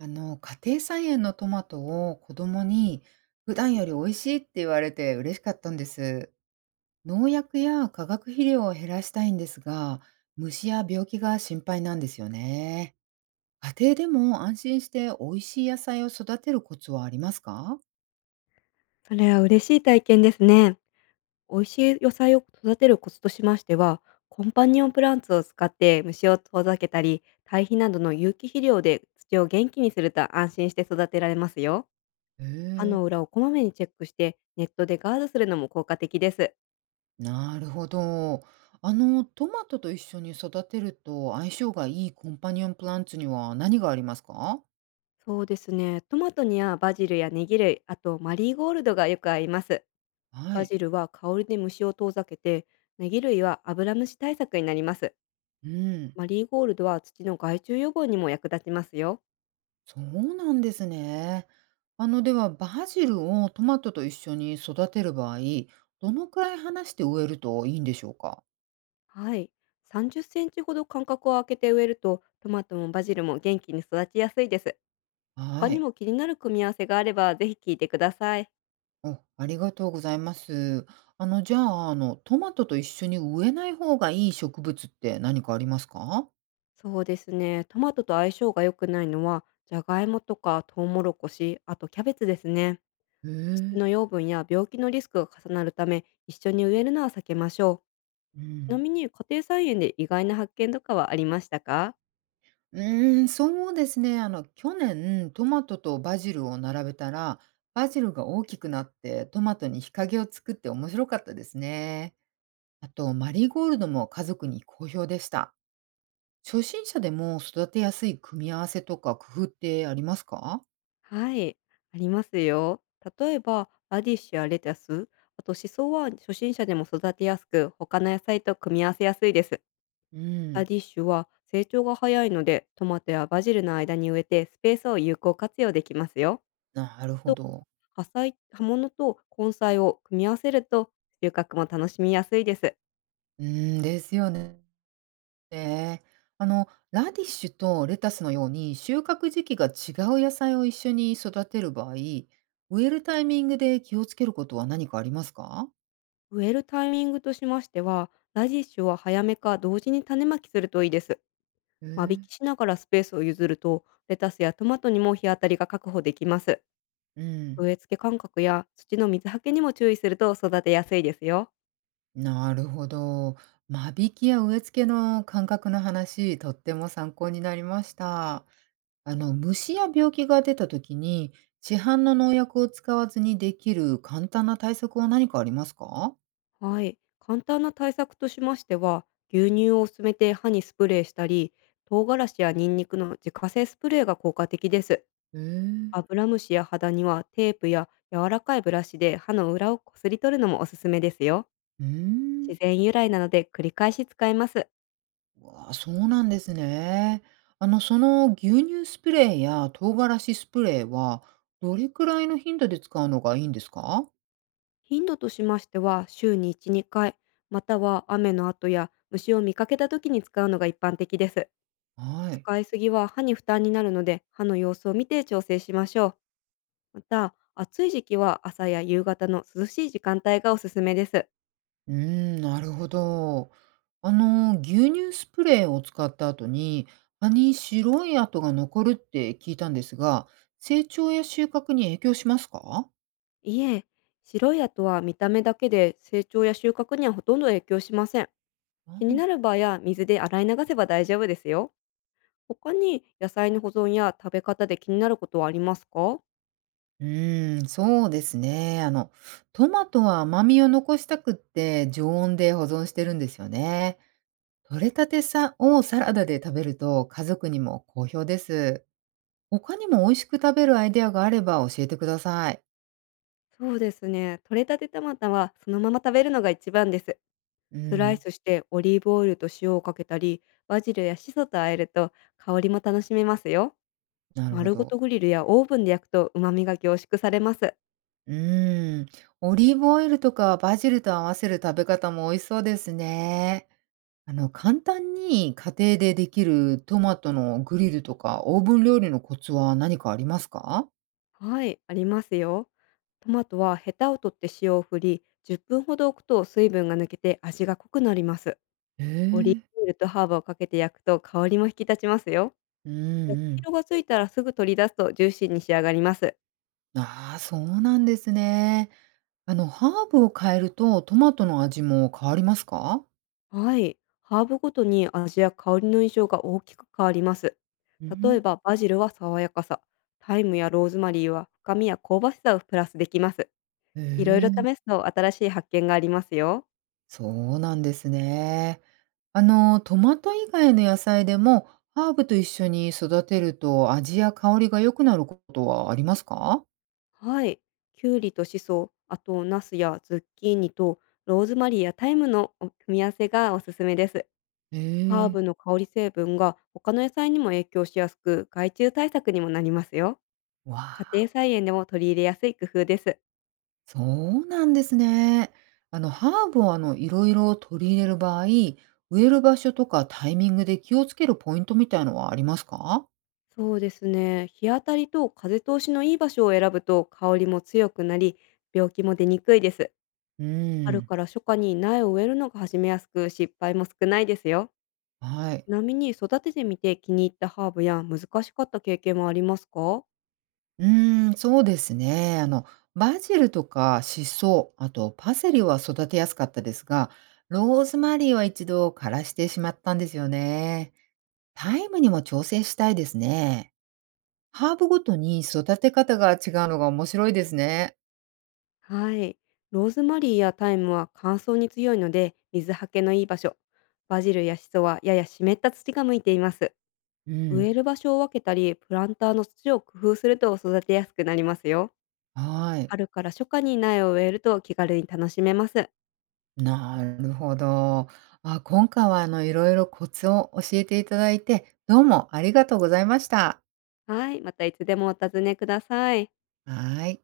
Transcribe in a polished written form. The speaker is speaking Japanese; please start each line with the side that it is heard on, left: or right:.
right: 家庭菜園のトマトを子供に普段より美味しいって言われて嬉しかったんです。農薬や化学肥料を減らしたいんですが、虫や病気が心配なんですよね。家庭でも安心して美味しい野菜を育てるコツはありますか？
left: それは嬉しい体験ですね。美味しい野菜を育てるコツとしましては、コンパニオンプランツを使って虫を遠ざけたり、堆肥などの有機肥料で土を元気にすると安心して育てられますよ。
right: へ
left: 歯
right: え、
left: の裏をこまめにチェックして、ネットでガードするのも効果的です。
right: なるほど。トマトと一緒に育てると相性がいいコンパニオンプランツには何がありますか？
left: そうですね。トマトにはバジルやネギ類、あとマリーゴールドがよく合います。
right: は
left: バ
right: い。
left: ジルは香りで虫を遠ざけて、ネギ類はアブラムシ対策になります。
right: うん。
left: マリーゴールドは土の害虫予防にも役立ちますよ。
right: そうなんですね。では、バジルをトマトと一緒に育てる場合、どのくらい離して植えるといいんでしょうか？
left: はい。30センチほど間隔を空けて植えると、トマトもバジルも元気に育ちやすいです。他
right: は
left: に
right: い。
left: も気になる組み合わせがあれば、ぜひ聞いてください。
right: お、ありがとうございます。じゃあ、トマトと一緒に植えない方がいい植物って何かありますか？
left: そうですね。トマトと相性が良くないのは、じゃがいもとかトウモロコシ、あとキャベツですね。
right: へ
left: 土
right: え。
left: の養分や病気のリスクが重なるため、一緒に植えるのは避けましょ
right: う
left: う。ちな
right: ん。
left: みに家庭菜園で意外な発見とかはありましたか。
right: うーん、そうですね。去年トマトとバジルを並べたら、バジルが大きくなってトマトに日陰を作って面白かったですね。あと、マリーゴールドも家族に好評でした。初心者でも育てやすい組み合わせとか工夫ってありますか？
left: はい、ありますよ。例えば、ラディッシュやレタス、あとシソは初心者でも育てやすく、他の野菜と組み合わせやすいです。
right: う
left: ラ
right: ん、
left: ディッシュは成長が早いので、トマトやバジルの間に植えてスペースを有効活用できますよ。
right: なるほ
left: と、
right: ど。
left: 葉菜、葉物と根菜を組み合わせると、収穫も楽しみやすいです。
right: うん、ですよね。ラディッシュとレタスのように収穫時期が違う野菜を一緒に育てる場合、植えるタイミングで気をつけることは何かありますか？
left: 植えるタイミングとしましては、ラディッシュは早めか同時に種まきするといいです。
right: え
left: 間引
right: ー、
left: きしながらスペースを譲ると、レタスやトマトにも日当たりが確保できます。
right: うん、
left: 植え付け間隔や土の水はけにも注意すると育てやすいですよ。
right: なるほど。間引きや植え付けの感覚の話、とっても参考になりました。あの虫や病気が出た時に市販の農薬を使わずにできる簡単な対策は何かありますか？
left: はい。簡単な対策としましては、牛乳を薄めて歯にスプレーしたり、唐辛子やニンニクの自家製スプレーが効果的です。
right: へえ。
left: アブラムシや肌にはテープや柔らかいブラシで歯の裏をこすり取るのもおすすめですよ。
right: うーん、
left: 自然由来なので繰り返し使えます。
right: わあ、そうなんですね。あのその牛乳スプレーや唐辛子スプレーはどれくらいの頻度で使うのがいいんですか？
left: 頻度としましては、週に1、2回、または雨の後や虫を見かけた時に使うのが一般的です。
right: はい。
left: 使いすぎは歯に負担になるので、歯の様子を見て調整しましょう。また、暑い時期は朝や夕方の涼しい時間帯がおすすめです。
right: うーん、なるほど。牛乳スプレーを使った後に、葉に白い跡が残るって聞いたんですが、成長や収穫に影響しますか？
left: いえ、白い跡は見た目だけで成長や収穫にはほとんど影響しません。
right: あ、
left: 気になる場合は水で洗い流せば大丈夫ですよ。他に野菜の保存や食べ方で気になることはありますか。
right: うーん、そうですね。トマトは甘みを残したくって常温で保存してるんですよね。取れたてさをサラダで食べると家族にも好評です。他にも美味しく食べるアイデアがあれば教えてください。
left: そうですね。採れたてトマトはそのまま食べるのが一番です。
right: う
left: スライ
right: ん、
left: スしてオリーブオイルと塩をかけたり、バジルやシソと和えると香りも楽しめますよ。
right: なるほ
left: 丸ごと
right: ど。
left: グリルやオーブンで焼くと旨味が凝縮されます。
right: うーん、オリーブオイルとかバジルと合わせる食べ方も美味しそうですね。簡単に家庭でできるトマトのグリルとかオーブン料理のコツは何かありますか？
left: はい、ありますよ。トマトはヘタを取って塩を振り、10分ほど置くと水分が抜けて味が濃くなります。
right: へ
left: オリー
right: え。
left: ブオイルとハーブをかけて焼くと香りも引き立ちますよ。
right: う
left: 焼
right: ん。う
left: き
right: ん。
left: 色がついたらすぐ取り出すとジューシーに仕上がります。
right: ああ、そうなんですね。ハーブを変えるとトマトの味も変わりますか？
left: はい。ハーブごとに味や香りの印象が大きく変わります。
right: う
left: 例え
right: ん。
left: ばバジルは爽やかさ、タイムやローズマリーは深みや香ばしさをプラスできます。
right: へ
left: いろいろ
right: え。
left: 試すと新しい発見がありますよ。
right: そうなんですね。トマト以外の野菜でも、ハーブと一緒に育てると味や香りが良くなることはありますか？
left: はい。きゅうりとしそ、あとナスやズッキーニとローズマリーやタイムの組み合わせがおすすめです。
right: へ
left: ハー
right: え、
left: ブの香り成分が他の野菜にも影響しやすく、害虫対策にもなりますよ。
right: わ
left: 家庭
right: あ、
left: 菜園でも取り入れやすい工夫です。
right: そうなんですね。ハーブをいろいろ取り入れる場合、植える場所とかタイミングで気をつけるポイントみたいのはありますか？
left: そうですね。日当たりと風通しのいい場所を選ぶと香りも強くなり、病気も出にくいです。
right: う
left: 春
right: ん。
left: から初夏に苗を植えるのが始めやすく、失敗も少ないですよ。
right: はい。
left: ちなみに育ててみて気に入ったハーブや難しかった経験はありますか。
right: うーん、そうですね。バジルとかシソ、あとパセリは育てやすかったですが、ローズマリーは一度枯らしてしまったんですよね。タイムにも調整したいですね。ハーブごとに育て方が違うのが面白いですね。
left: はい。ローズマリーやタイムは乾燥に強いので、水はけのいい場所。バジルやシソはやや湿った土が向いています。
right: うん。
left: 植える場所を分けたり、プランターの土を工夫すると育てやすくなりますよ。
right: はい。
left: 春から初夏に苗を植えると気軽に楽しめます。
right: なるほど。あ、今回はいろいろコツを教えていただいて、どうもありがとうございました。
left: はい、またいつでもお尋ねください。
right: はい。